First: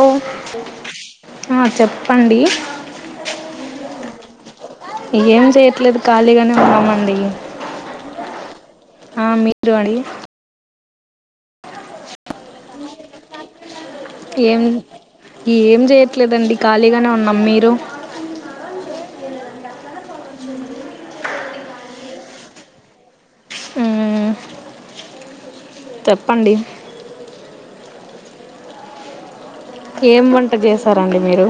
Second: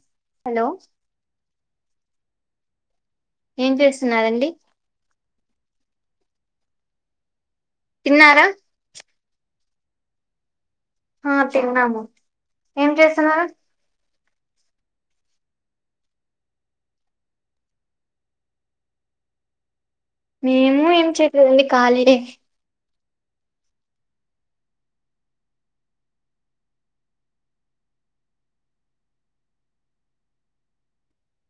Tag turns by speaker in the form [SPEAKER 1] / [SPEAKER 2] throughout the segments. [SPEAKER 1] Hello
[SPEAKER 2] hello
[SPEAKER 1] ఆ చెప్పండి
[SPEAKER 2] ఏం చేస్తున్నారండి
[SPEAKER 1] ఏం చేయట్లేదు ఖాళీగానే ఉన్నామండి
[SPEAKER 2] తిన్నారా
[SPEAKER 1] ఆ మీరు అండి
[SPEAKER 2] ఆ తిన్నాము ఏం చేస్తున్నారు
[SPEAKER 1] ఏం ఏం చేయట్లేదండి ఖాళీగానే ఉన్నాం మీరు
[SPEAKER 2] మేము ఏం చేయదండి ఖాళీ ఏ
[SPEAKER 1] మ్మ్ చెప్పండి ఏం వంట చేసారండి మీరు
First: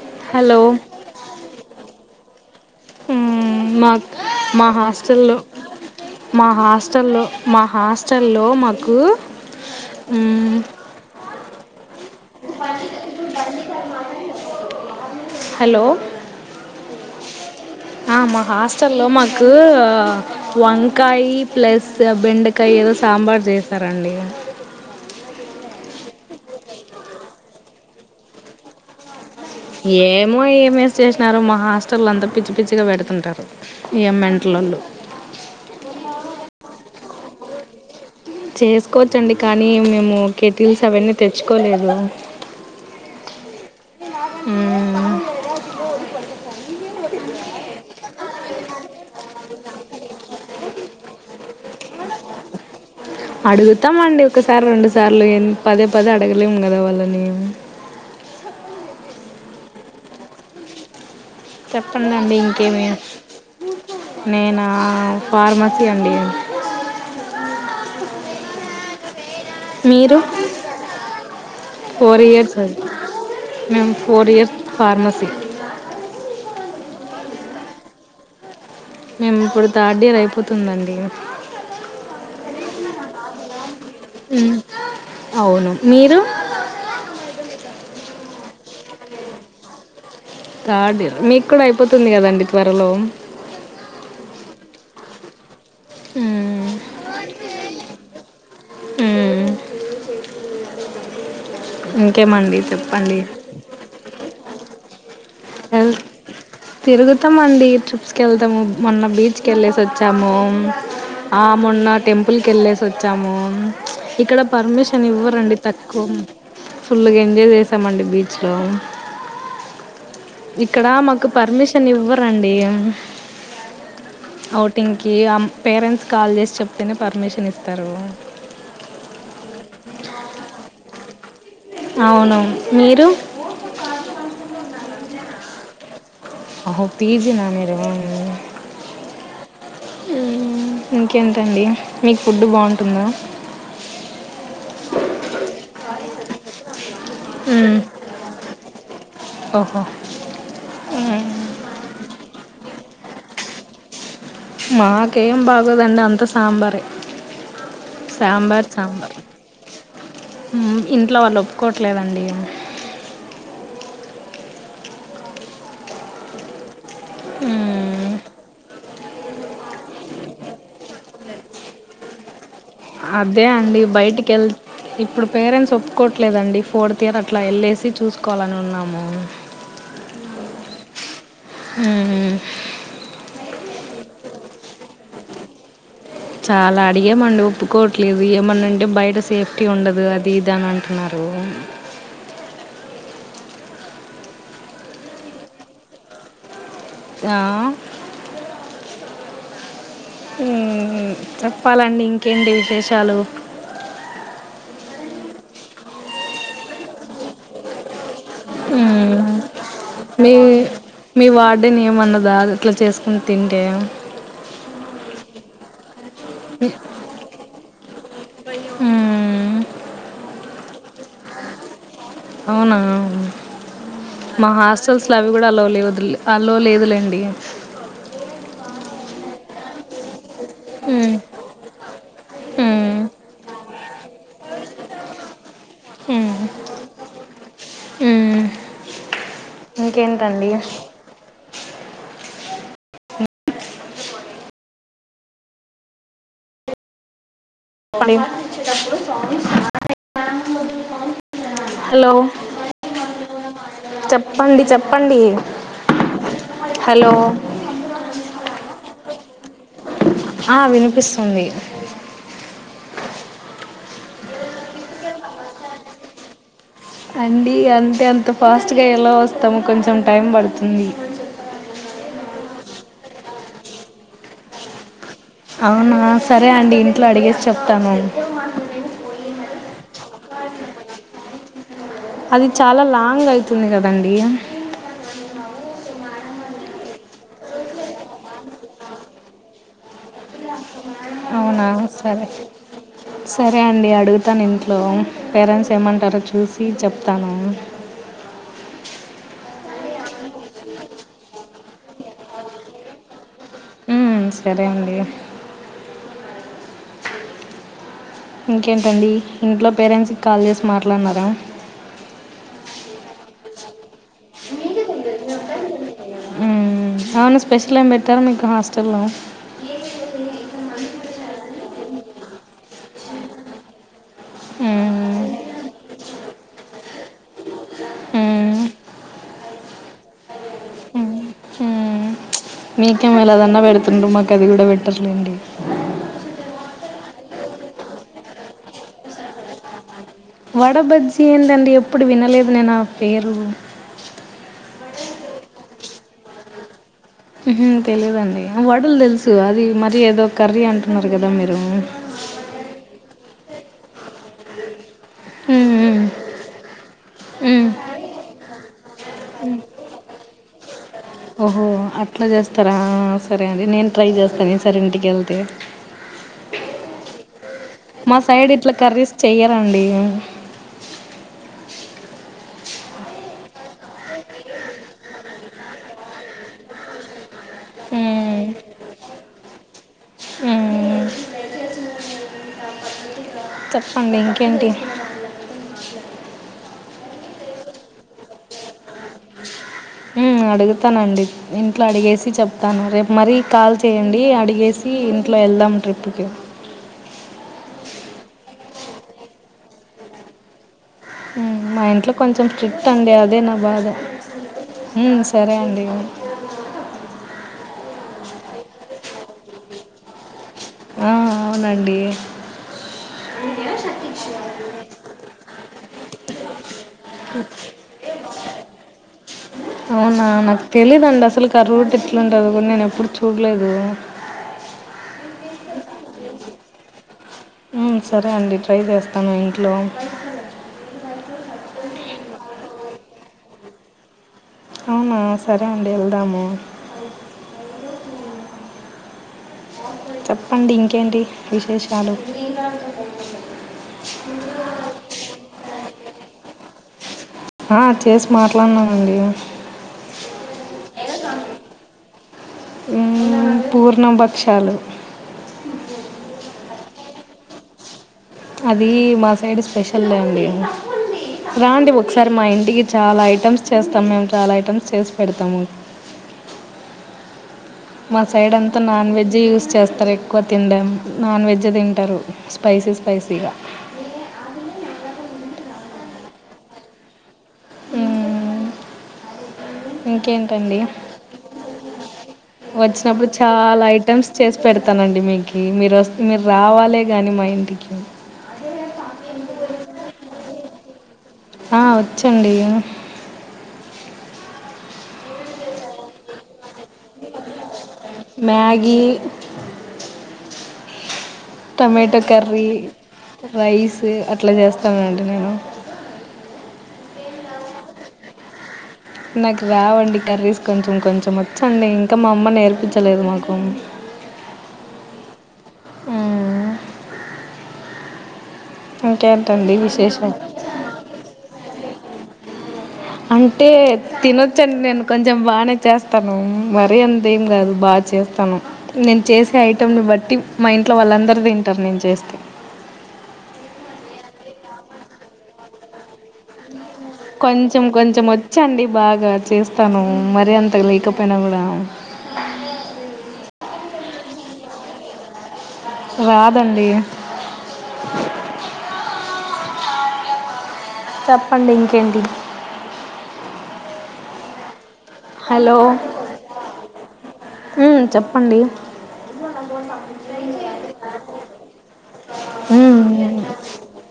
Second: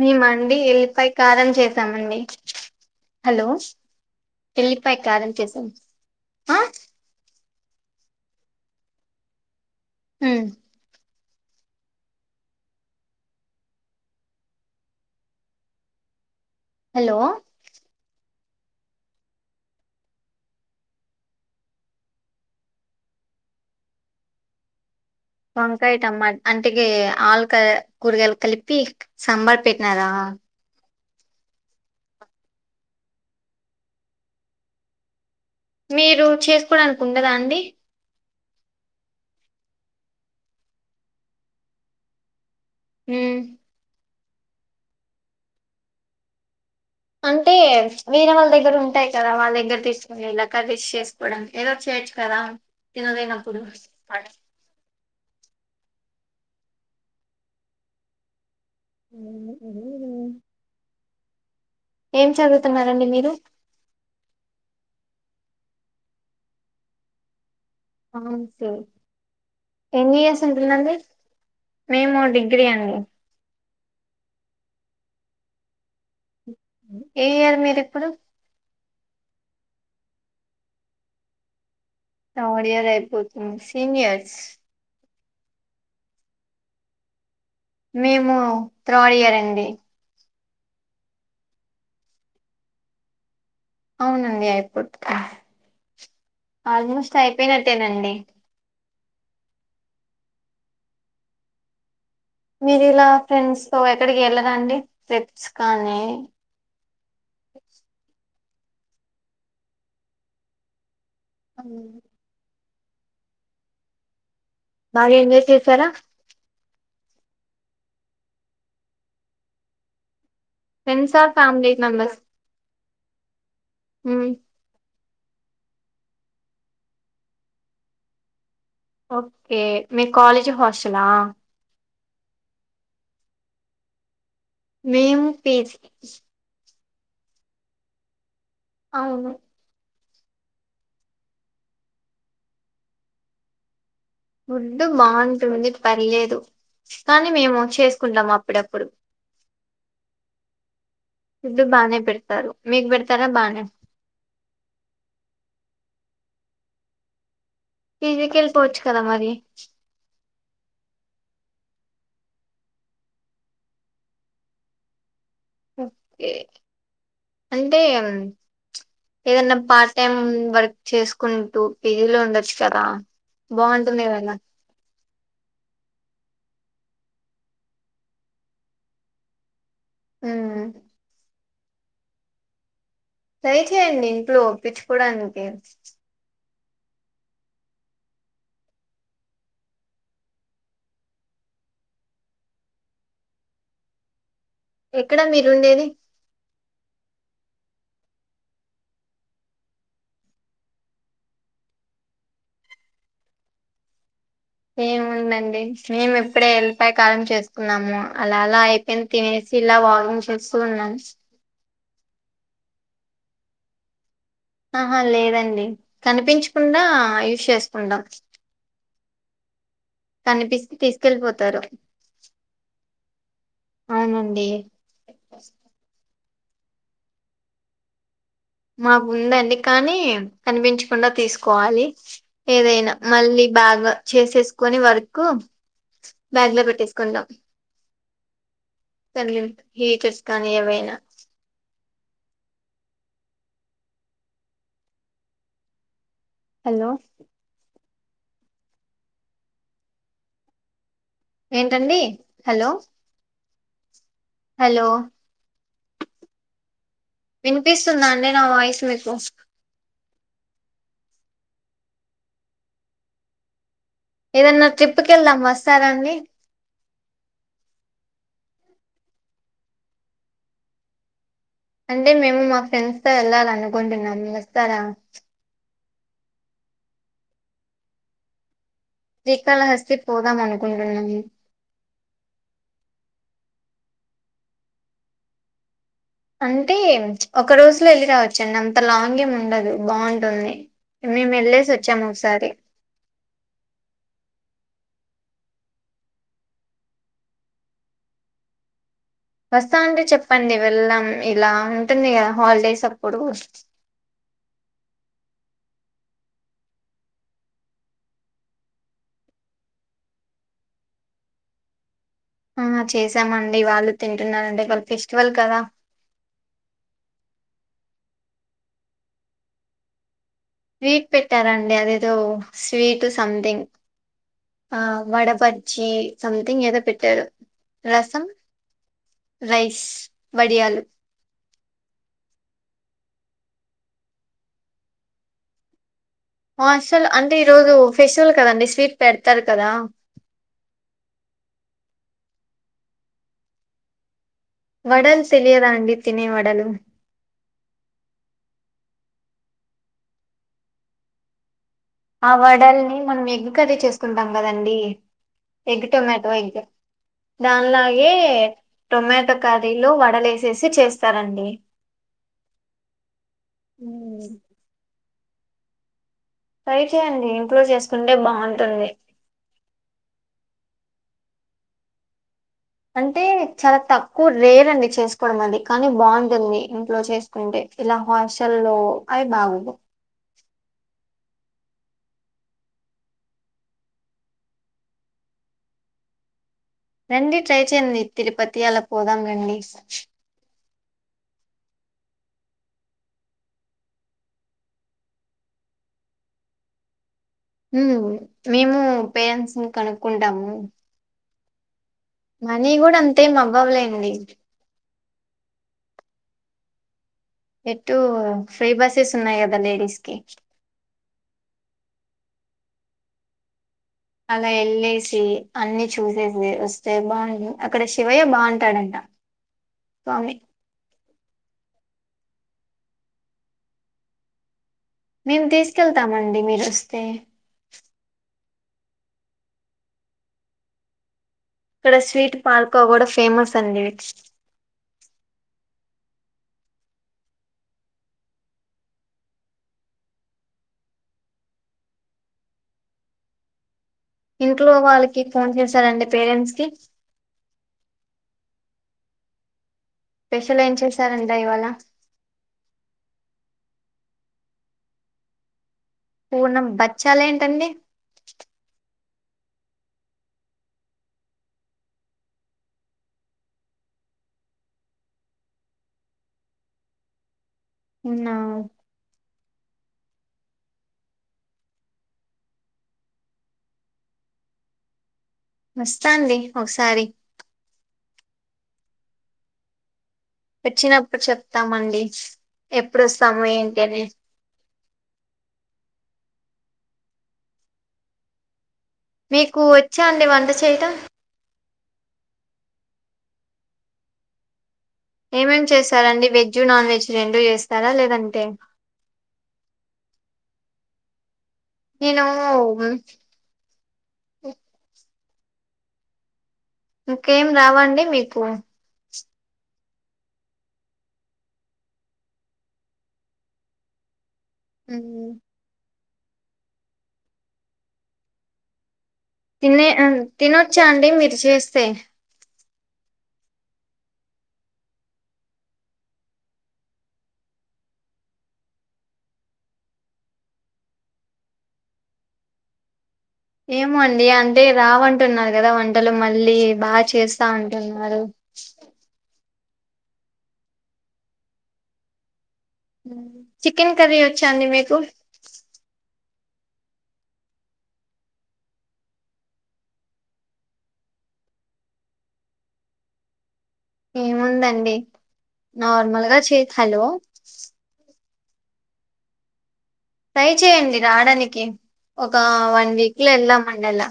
[SPEAKER 2] మేమ అండి
[SPEAKER 1] హలో
[SPEAKER 2] వెల్లి పై కారం చేసామండి హలో
[SPEAKER 1] మాకు మా
[SPEAKER 2] ఎల్లిపాయ కారం
[SPEAKER 1] హాస్టల్లో
[SPEAKER 2] చేసాం
[SPEAKER 1] మా
[SPEAKER 2] ఆ
[SPEAKER 1] హాస్టల్లో మా హాస్టల్లో మాకు
[SPEAKER 2] హమ్
[SPEAKER 1] మ్మ్ హలో
[SPEAKER 2] హలో
[SPEAKER 1] ఆ మా హాస్టల్ లో మాకు వంకాయ ప్లస్ బెండకాయ ఏదో సామ్ ఇందాక చేశారండి
[SPEAKER 2] వంకాయ టమాట అంటకి ఆలుకా కూరగాయలు కలిపి సాంబార్ పెట్టినారా
[SPEAKER 1] ఏమో ఏమేస్ చేసినారు మా హాస్టళ్ల్లో అంతా పిచ్చి పిచ్చిగా పెడుతుంటారు ఎం మెంటల్లోలో
[SPEAKER 2] మీరు చేసుకోవడానికి ఉండదా అండి
[SPEAKER 1] చేసుకోవచ్చండి కానీ మేము కేెటిల్స్ అవన్నీ తెచ్చుకోలేదు
[SPEAKER 2] మ్
[SPEAKER 1] మ్మ్.
[SPEAKER 2] అంటే వీరే వాళ్ళ దగ్గర ఉంటాయి కదా వాళ్ళ దగ్గర తీసుకునేలా కర్రీస్ చేసుకోడనికి ఏదో తెచ్చు కదా తినలేనప్పుడు
[SPEAKER 1] అడుగుతామండి ఒకసారి రెండు సా సార్లు ఎం పదే పదే అడగలేం కదా వాళ్ళనీ
[SPEAKER 2] ఏమో తెలీదే
[SPEAKER 1] చెప్పండండి ఇంకేమి
[SPEAKER 2] మీరు
[SPEAKER 1] నేనా ఫార్మసి అండి
[SPEAKER 2] అంతే టెన్
[SPEAKER 1] మీరు
[SPEAKER 2] ఇయర్స్ వుంటుండండి
[SPEAKER 1] ఫోర్ ఇయర్స్ మేము ఫోర్ ఇయర్స్ ఫార్మసీ
[SPEAKER 2] ఏ ఇయర్ మీరు ఇప్పుడు
[SPEAKER 1] మేము ఇప్పుడు థర్డ్ ఇయర్ అయిపోతుందండి
[SPEAKER 2] నవ ఇయర్ అయిపోతు సీనియర్స్
[SPEAKER 1] మ్మ్. అవును మీరు
[SPEAKER 2] మేము త్రోడియారంండి
[SPEAKER 1] కాడ మీకు కూడా అయిపోతుంది కదండి త్వరలో
[SPEAKER 2] అవునండి అయిపోతు
[SPEAKER 1] మ్మ్.
[SPEAKER 2] ఆల్మోస్ట్ అయిపోయినట్టేనండి
[SPEAKER 1] మ్మ్. ఇంకేమండి
[SPEAKER 2] మీరి ఇలా
[SPEAKER 1] చెప్పండి
[SPEAKER 2] ఫ్రెండ్స్ తో ఎక్కడికి వెళ్ళరాా అండి ట్రిప్స్
[SPEAKER 1] ఎ
[SPEAKER 2] కానీ
[SPEAKER 1] తిరుగుతామండి ట్రిప్స్కి వెళ్తా మొత్తము మొన్న బీచ్ కె వెళ్ళేసి వచ్చాము ఆ
[SPEAKER 2] అవును.
[SPEAKER 1] మొన్న టెంపుల్ క వెళ్ళ వచ్చాము ఇక్కడ పర్మిషన్
[SPEAKER 2] బాగా ఎంజాయ్
[SPEAKER 1] ఇవ్వరండి
[SPEAKER 2] చేసారా
[SPEAKER 1] తక్కువ ఫుల్గా ఎంజాయ్ చేసామండి బీచ్లో ఇక్కడ
[SPEAKER 2] ఫ్రెండ్స్
[SPEAKER 1] మాకు
[SPEAKER 2] ఆర్ ఫ్యామిలీ
[SPEAKER 1] పర్మిషన్
[SPEAKER 2] మెంబర్స్
[SPEAKER 1] ఇవ్వరండి అఔటింగ్ అమ్ పేరెంట్స్ కాల్ చేసి చెప్తేనే పర్మిషన్ ఇస్తారు
[SPEAKER 2] ఓకే మీ కాాలేజ్ హాస్టలా
[SPEAKER 1] అవును మీరు
[SPEAKER 2] మేము పేసి
[SPEAKER 1] అహో పీజనానే రవాము
[SPEAKER 2] అవును
[SPEAKER 1] ఇంకేంతండి మీకు ఫుడ్ బాగుంటుంద
[SPEAKER 2] ఫుడ్డు బాగుంటుంది పర్లేదు కానీ మేము
[SPEAKER 1] ఉమ్
[SPEAKER 2] చేసుకుంటాం అప్పుడప్పుడు
[SPEAKER 1] ఓహో
[SPEAKER 2] ఇద్డు బానే పెడతారు మీకు పెడతారా బానే
[SPEAKER 1] మాకేం బాగోదండి అంత సాంబారే
[SPEAKER 2] పీజీకి
[SPEAKER 1] సాబార్
[SPEAKER 2] వెళ్ళిపోవచ్చు కదా
[SPEAKER 1] సాబార్
[SPEAKER 2] మరి
[SPEAKER 1] ఇంట్లో వాళ్ళు ఒప్పుకోవట్లేదండి
[SPEAKER 2] ఓకే అంటే ఏదన్నా పార్ట్ టైం వర్క్ చేసుకుంటూ పీజీ లో ఉండచ్చు
[SPEAKER 1] అదే అండి బయటికి వెళ్ ఇప్పుడు పేరెంట్స్ ఒప్పుకోవట్లేదండి ఫోర్త్ ఇయర్ అట్లా వెళ్ళేసి చూసుకోవాలని ఉన్నాము
[SPEAKER 2] ఆ
[SPEAKER 1] అ
[SPEAKER 2] అ చేయండి ఇంట్లో ఒప్పించుకోవడానికి
[SPEAKER 1] చాలా అడిగమండి ఒప్పుకోవట్లేదు ఏమన్నాంటే బయట సేఫ్టీ ఉండదు అది ఇది అని అంటున్నారు
[SPEAKER 2] ఎక్కడా మీరు ఉండేది
[SPEAKER 1] ఆ చెప్పాలండి ఇంకేంటి విశేషాలు
[SPEAKER 2] ఏముందండి మేము ఎప్పుడే ఎల్లిపాయ కాలం చేసుకున్నాము అలా అలా అయిపోయింది
[SPEAKER 1] మ్మ్
[SPEAKER 2] తినేసి ఇలా వాకింగ్ చేస్త ఉన్నాను
[SPEAKER 1] అంటే నిమ అన్నదా ఇట్లా చేసుకుని తింటే
[SPEAKER 2] ఆహా లేదండి కనిపించకుండా యూస్ చేసుకుంటాం
[SPEAKER 1] మ్మ్
[SPEAKER 2] కనిపి తీసుకెళ్ళలిపోతారు
[SPEAKER 1] అవునా అవు
[SPEAKER 2] అవునండి.
[SPEAKER 1] మా హాస్టల్స్ లో అవి కూడా అలా లే వదులే అలో లేదులేండి
[SPEAKER 2] మాకు ఉందండి కానీ కనిపించకుండా
[SPEAKER 1] మ్మ్
[SPEAKER 2] తీసుకోవాలి ఏదైనా
[SPEAKER 1] మ్మ్
[SPEAKER 2] మళ్ళీ బ్యాగ్ చేసేసుకొని వర్క్
[SPEAKER 1] మ్మ్
[SPEAKER 2] బ్యాగ్ లో పెట్టేసుకునా
[SPEAKER 1] మ్మ్.
[SPEAKER 2] నీ హీటర్స్
[SPEAKER 1] ఇంకేంటండి
[SPEAKER 2] కానీ ఏవైనా హలో
[SPEAKER 1] ఓయ్
[SPEAKER 2] ఏంటండి హలో
[SPEAKER 1] చెప్పండి
[SPEAKER 2] హలో
[SPEAKER 1] చెప్పండి హలో
[SPEAKER 2] వినిపిస్తుందా అండి నా వాయిసు మీకు
[SPEAKER 1] ఆ వినిపిస్తుంది
[SPEAKER 2] ఏదన్నా ట్రిప్కి వెళ్దాం వస్తారాండి
[SPEAKER 1] అండి అంటే అంత ఫాస్ట్గా ఎలా వస్తాము కొంచెం టైం పడుతుంది
[SPEAKER 2] అంటే మేము మా ఫ్రెండ్స్ తో వెళ్ళాలి అనుకుంటున్నాం మీరు వస్తారా
[SPEAKER 1] అవునా సరే అండి ఇంట్లో అడిగేసి చెప్తాను
[SPEAKER 2] శ్రీకాళహస్తి పోదాం అనుకుంటున్నాము
[SPEAKER 1] అది చాలా లాంగ్ అవుతుంది కాదండి
[SPEAKER 2] అంటే ఒక రోజులో వెళ్ళి రావచ్చండి అంత లాంగేం ఉండదు బాగుంటుంది మేము
[SPEAKER 1] అవునా
[SPEAKER 2] వెళ్ళేసి వచ్చాము
[SPEAKER 1] సరే
[SPEAKER 2] ఒకసారి
[SPEAKER 1] సరే అండి అడుగుతాను ఇం లో పేరెంట్స్ ఏమంటారో చూసి చెప్తాను
[SPEAKER 2] వస్తా అంటే చెప్పండి వెళదాం ఇలా ఉంటుంది కదా హాలిడేస్ అప్పుడు
[SPEAKER 1] హ్మ్ సరే అండి ఇంకేంటండి ఇంట్లో పేరెంట్సకి కాల్ చేసి మాట్లాడినారా
[SPEAKER 2] ఆ చేశామండి వాళ్ళు తింటున్నరంట వాళ ఫెస్టివల్ కదా
[SPEAKER 1] మ్మ్, అవును స్పెషల్ ఏం పెట్టారు మీకు హాస్టల్
[SPEAKER 2] స్వీట్ పెట్టారాండి అదేదో స్వీటు సంథింగ్ ఆ
[SPEAKER 1] మ్మ్,
[SPEAKER 2] వడ బజ్జీ సంథంగ్ ఏదో పెట్టారు రసం
[SPEAKER 1] మ్మ్,
[SPEAKER 2] రైస్ వడియాలు
[SPEAKER 1] మ్మ్, మ్మ్. మీకేం అలాగాన పెడుతుండ్ర మాకు అది కూడా పెట్టర్లేండి
[SPEAKER 2] అస్సలు అంటే ఈ రోజు ఫెస్టివల్ కదండి స్వీట్ పెడతారు కదా
[SPEAKER 1] వడబజ్జి ఏందండి ఎప్పుడు వినలేదు నేను ఆ పేరు
[SPEAKER 2] వడలు తెలియదా అండి తినే వడలు
[SPEAKER 1] తెలిదండి వడలు తెలుసు అది మర ఏదో కర్రీ అంటున్నారు కదా మీరు
[SPEAKER 2] ఆ వడల్ని మనం ఎగ్ కరీ చేసుకుంటాం కదండి egg
[SPEAKER 1] um,
[SPEAKER 2] tomato egg
[SPEAKER 1] um.
[SPEAKER 2] దానిలాగే టొమాటో కర్రీలు వడలే వేసేసి చేస్త
[SPEAKER 1] ఓహో అట్లా చేస్తారా సరే అండి నేను ట్రై చేస్తాను ఈసారి ఇంటికెళ్తా తే
[SPEAKER 2] ట్రై చేయండి ఇంట్లో చేసుకుంటే
[SPEAKER 1] మా సైడ్ ఇట్లా
[SPEAKER 2] బాగుంటుంది
[SPEAKER 1] కర్రీస్ చెయ్యరండి
[SPEAKER 2] అంటే చాలా తక్కువ రేర్ అండి చేసుకోవడం అది కానీ బాగుంటుంది ఇంట్లో చేసు కుంటే ఇలా హాస్టల్లో అవి బాగోదు
[SPEAKER 1] ఉమ్. చెప్పండి ఇంకేంటి
[SPEAKER 2] రండి ట్రై చేయండి తిరుపతి అలా పోదాం రండి
[SPEAKER 1] అడుగుతానండి ఇంట్లో అడిగేసి చెప్తాను రేపు మరీ కాల్ చేయండి అడిగేసి ఇంట్లో వెళ్దాం ట్రిప్కి
[SPEAKER 2] మేము పేరెంట్స్ ను కనుక్కుంటాము
[SPEAKER 1] మా ఇంట్లో కొంచెం
[SPEAKER 2] మనీ
[SPEAKER 1] స్ట్రిక్ట్
[SPEAKER 2] కూడా
[SPEAKER 1] అండి
[SPEAKER 2] అంతేం
[SPEAKER 1] అదే నా బాధ
[SPEAKER 2] అవ్వవులేండి
[SPEAKER 1] హ్మ్ సరే అండి
[SPEAKER 2] ఎటు ఫ్రీ బస్సెస్ ఉన్నాయికదా లేడీస్కి
[SPEAKER 1] ఆ అవునండి
[SPEAKER 2] అలా వెళ్ళేసి అన్ని చూసేసి వ చేదాం బాగు అక్కడ శివయ్య బాగుంటాడంట
[SPEAKER 1] అవునా
[SPEAKER 2] స్వామి
[SPEAKER 1] నాకు తెలీదండి అసలుకి ఆ రూట్ ఎట్లుంటుంది కూడా నేను ఎప్పుడు చూడలేదు
[SPEAKER 2] మేము తీసుకెళ్తామండి మీరుస్తే
[SPEAKER 1] ఉమ్ సరే అండి ట్రై చేస్తాను ఇంట్లో
[SPEAKER 2] ఇక్కడ స్వీట్ పార్కో కూడా ఫేమస్ అండి
[SPEAKER 1] అవునా సరే అండి వెళ్దాము చెప్పండి ఇంకేంటి విశేషాలు
[SPEAKER 2] ఇంట్లో వాళ్ళకి ఫోన్ చేసారండి పేరెంట్స్ కి
[SPEAKER 1] ఆ చేసి మాట్లాడునానండి
[SPEAKER 2] స్పెషల్ ఏం చేసారండి ఇవాళ
[SPEAKER 1] పూర్ణ భక్షాలు
[SPEAKER 2] పూర్ణం బచ్చాల ఏంటండి
[SPEAKER 1] అది మా సైడ్ స్పెషల్ అండి రా అండి ఒకసారి మా ఇంటికి చాలా ఐటమ్స్ చేస్తాం మేము చాలా ఐటమ్స్ చేసి పెడతాము మా
[SPEAKER 2] అవునా
[SPEAKER 1] సైడ్ అంతా నాన్ వెజి యూస్ చేస్తారు ఎక్కువ తింం నాన్ వెజ్ తింటారు స్పైసీ స్పైసీగా
[SPEAKER 2] మస్త అండి ఒకసారి
[SPEAKER 1] ఆ
[SPEAKER 2] వచ్చినప్పుడు చెప్తామండి ఎప్పుడు
[SPEAKER 1] వచ్చినప్పుడు
[SPEAKER 2] వస్తాము ఏంటి
[SPEAKER 1] చాలా
[SPEAKER 2] అని
[SPEAKER 1] ఐటమ్స్ చేసి పెడతానండి మీకు మీరు వ మీరు రావాలే కానీ మా ఇంటికి
[SPEAKER 2] మీకు వచ్చా అండి వంట చేయట
[SPEAKER 1] ఆ వచ్చండి
[SPEAKER 2] ఏమేం చేశారండి వెజ్ నాన్ వెజ్ రెండు చేస్తారా లేదంటే
[SPEAKER 1] మ్యాగీ టొమాటో
[SPEAKER 2] నేను
[SPEAKER 1] కర్రీ రైస్ అట్లా చేస్తామండి నేను
[SPEAKER 2] ఇంకేం రావండి మీకు
[SPEAKER 1] నాకు రావండి కర్రీస్ కొంచెం కొంచెం వచ్చండి ఇంకా మా అమ్మ నేర్పించలేదు మాకు
[SPEAKER 2] అ
[SPEAKER 1] ఆ
[SPEAKER 2] తినే
[SPEAKER 1] విశేషం
[SPEAKER 2] తినొచ్చా అండి మీరు చేస్తేయి
[SPEAKER 1] అంటే తినొచ్చండి నేను కొంచెం బాగా చేస్తాను మరీ అంతేం కాదు బాగా చేస్తాను నేను చేసే ఐటెంని బట్టి మా ఇంట్లో వాళ్ళందరు తింటారు నేను చేస్తే
[SPEAKER 2] ఏమ అండి అంటే రావంటున్నారు కదా వంటలు మళ్ళీ బాగా చేస్తా
[SPEAKER 1] కొంచెం
[SPEAKER 2] అంటున్నారు
[SPEAKER 1] కొంచెం వచ్చండి బాగా చేస్తాను మర అంత లేకపోయినా కూడా
[SPEAKER 2] తర వచ్చాండి మీకు
[SPEAKER 1] రాదండి చెప్పండి ఇంకేంటి
[SPEAKER 2] ఏముందండి
[SPEAKER 1] హలో
[SPEAKER 2] నార్మల్గా చే హలో
[SPEAKER 1] అండి
[SPEAKER 2] ట్రై చేయండి రావడానికి ఒక వన్
[SPEAKER 1] ఉమ్
[SPEAKER 2] వీక్ లో వెళ్ళామ అండి అలా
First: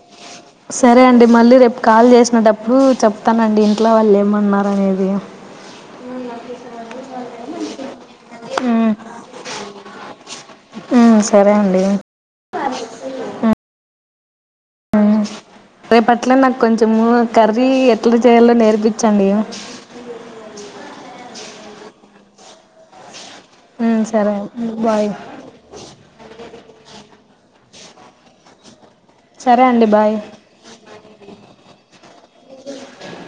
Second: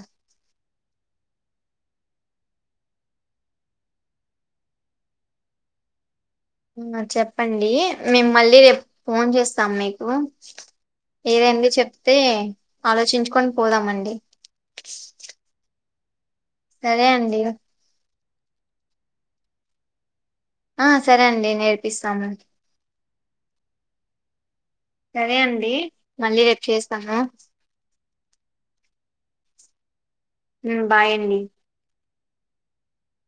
[SPEAKER 1] సరే అండి మళ్ళీ రేపు కాల్ చేసినటప్పుడు చెప్తానండి ఇంట్లో వాళ్ళు ఏమన్నారునేది అవును
[SPEAKER 2] ఆ చెప్పండి మేము మళ్ళీ రేపు
[SPEAKER 1] ఉమ్
[SPEAKER 2] ఫోన్ చేస్తాం మీకు
[SPEAKER 1] ఉమ్ సరే
[SPEAKER 2] ఏదండి
[SPEAKER 1] అండి
[SPEAKER 2] చెప్తే ఆలోచించుకొని
[SPEAKER 1] ఉమ్.
[SPEAKER 2] పోదామండి
[SPEAKER 1] రేప అట్ల నాకు
[SPEAKER 2] సరే
[SPEAKER 1] కొంచెము
[SPEAKER 2] అండి
[SPEAKER 1] కర్రీ ఎట్లా చేయాలో నేర్పించండి
[SPEAKER 2] ఆ సరే అండి నేర్పిస్తాము
[SPEAKER 1] ఉమ్, సరే బాయ్
[SPEAKER 2] సరే అండి మళ్ళీ రేపు చేస్తాము
[SPEAKER 1] సరే అండి బాయ్
[SPEAKER 2] మ్ బాయండి
[SPEAKER 1] ఇ